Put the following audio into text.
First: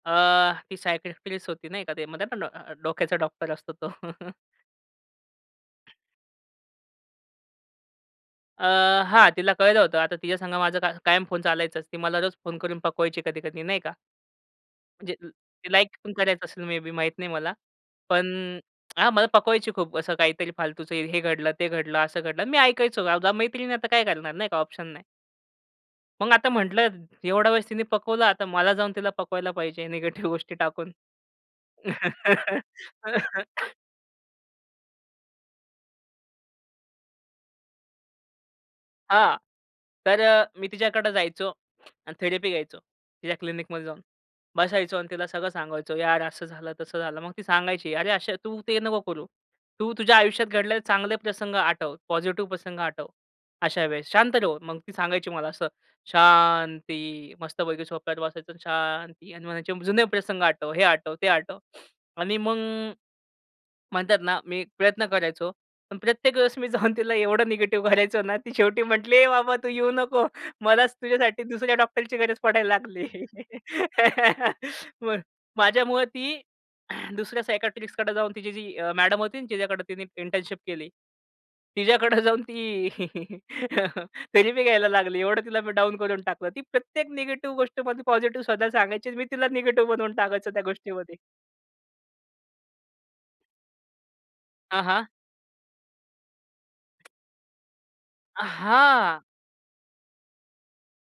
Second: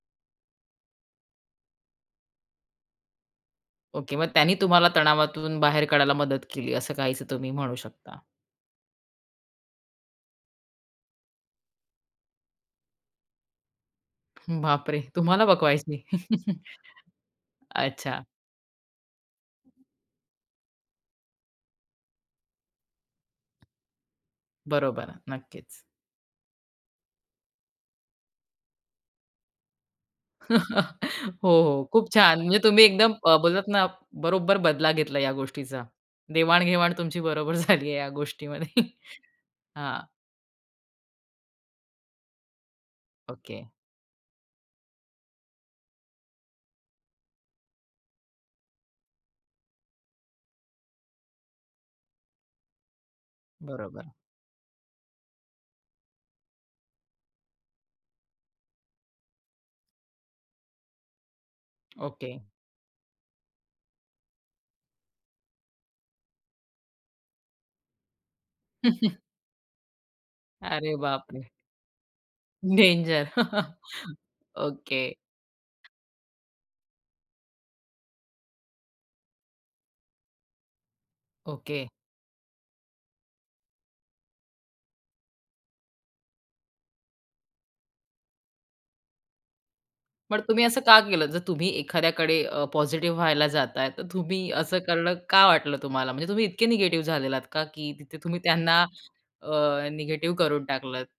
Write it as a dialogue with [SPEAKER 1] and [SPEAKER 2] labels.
[SPEAKER 1] अ, ती सायकियाट्रिस्ट होती नाही का ते म्हणतात ना [unintelligible] अ, डोक्याचा डॉक्टर असतो तो.
[SPEAKER 2] ओके, मग त्यांनी तुम्हाला तणावातून बाहेर काढायला मदत केली असं काहीच तुम्ही म्हणू शकता.
[SPEAKER 1] अ, हां, तिला कळलं होतं. आता तिच्या संग माझा का कायम फोन चालायच. ती मला रोज फोन करून पकवायची कधी-कधी नाही का.
[SPEAKER 2] बापरे,
[SPEAKER 1] म्हणजे,
[SPEAKER 2] तुम्हाला
[SPEAKER 1] ती लाइक
[SPEAKER 2] पकवायची?
[SPEAKER 1] पण करायचं असेल, मे बे माहीत नाही मला.
[SPEAKER 2] अच्छा.
[SPEAKER 1] पण हां, मला पकवायची खूप असं काहीतरी फालतूचं हे घडलं, ते घडलं, असं घडलं अन् मी ऐकायचो कारण की मैत्रीण आहे, आता काय करणार नाही का ऑप्शन नाही.
[SPEAKER 2] बरोबर, नक्कीच.
[SPEAKER 1] मग आता म्हटलं एवढा वेळेस तिने पकवला. आता मला जाऊन तिला पकवायला पाहिजे निगेटिव्ह गोष्टी टाकून.
[SPEAKER 2] हो, हो. खूप छान. म्हणजे तुम्ही एकदम अ, बोलला ना, बरोबर बदला घेतला या गोष्टीचा. देवाण-घेवाण तुमची बरोबर झालीये. या गोष्टीमध्ये.
[SPEAKER 1] हां.
[SPEAKER 2] हां.
[SPEAKER 1] तर अ, मी तिच्याकडे जायचो आणि थेरपी घ्यायचो. तिच्या
[SPEAKER 2] ओके.
[SPEAKER 1] क्लिनिकमध्ये जाऊन बसायचो अन् तिला सगळं सांगायचो, "यार, असं झालं, तसं झालं." मग ती सांगायची, "अरे, अशा तू ते नको करू. तू तुझ्या आयुष्यात घडलेले चांगले प्रसंग आठव. पॉझिटिव्ह प्रसंग आठवं. अशा
[SPEAKER 2] बरोबर.
[SPEAKER 1] वेळेस शांत राहून," मग ती सांगायची मला असं शांती मस्तपैकी सोफ्यावर बसायचं आणि शांती आणि म्हणायचे जुने प्रसंग आठवं, हे आठवं, ते आठवं
[SPEAKER 2] ओके.
[SPEAKER 1] आणि मग म्हणतात ना, मी प्रयत्न करायचो. पण प्रत्येक वेळेस मी जाऊन तिला एवढं निगेटिव्ह करायचो ना, ती शेवटी म्हटली ए बाबा तू येऊ नको. मलाच
[SPEAKER 2] अरे बापरे!
[SPEAKER 1] तुझ्यासाठी दुसऱ्या डॉक्टरची गरज पडायला लागली.
[SPEAKER 2] डेंजर. ओके.
[SPEAKER 1] बरं. माझ्यामुळे ती दुसऱ्या सायकियाट्रिस्टकडे जाऊन तिची जी मॅडम होती ना, जिच्याकडे तिने इंटर्नशिप केली.
[SPEAKER 2] ओके.
[SPEAKER 1] तिच्याकडं जाऊन ती थेरपी घ्यायला लागली एवढं तिला मी डाउन करून टाकलं. ती प्रत्येक निगेटिव्ह गोष्टीमध्ये पॉझिटिव्ह स्वतः सांगायची, मी तिला निगेटिव्ह बनवून
[SPEAKER 2] पण
[SPEAKER 1] टाकायचो त्या
[SPEAKER 2] तुम्ही असं का
[SPEAKER 1] गोष्टीमध्ये.
[SPEAKER 2] केलं? जर तुम्ही एखाद्याकडे अ, पॉझिटिव्ह व्हायला जाताय, तर तुम्ही असं
[SPEAKER 1] हां, हां.
[SPEAKER 2] करणं का वाटलं तुम्हाला, म्हणजे तुम्ही इतके निगेटिव्ह झालेले आहात का की तिथे तुम्ही
[SPEAKER 1] अ,
[SPEAKER 2] त्यांना
[SPEAKER 1] हां.
[SPEAKER 2] अ, निगेटिव्ह करून टाकलत?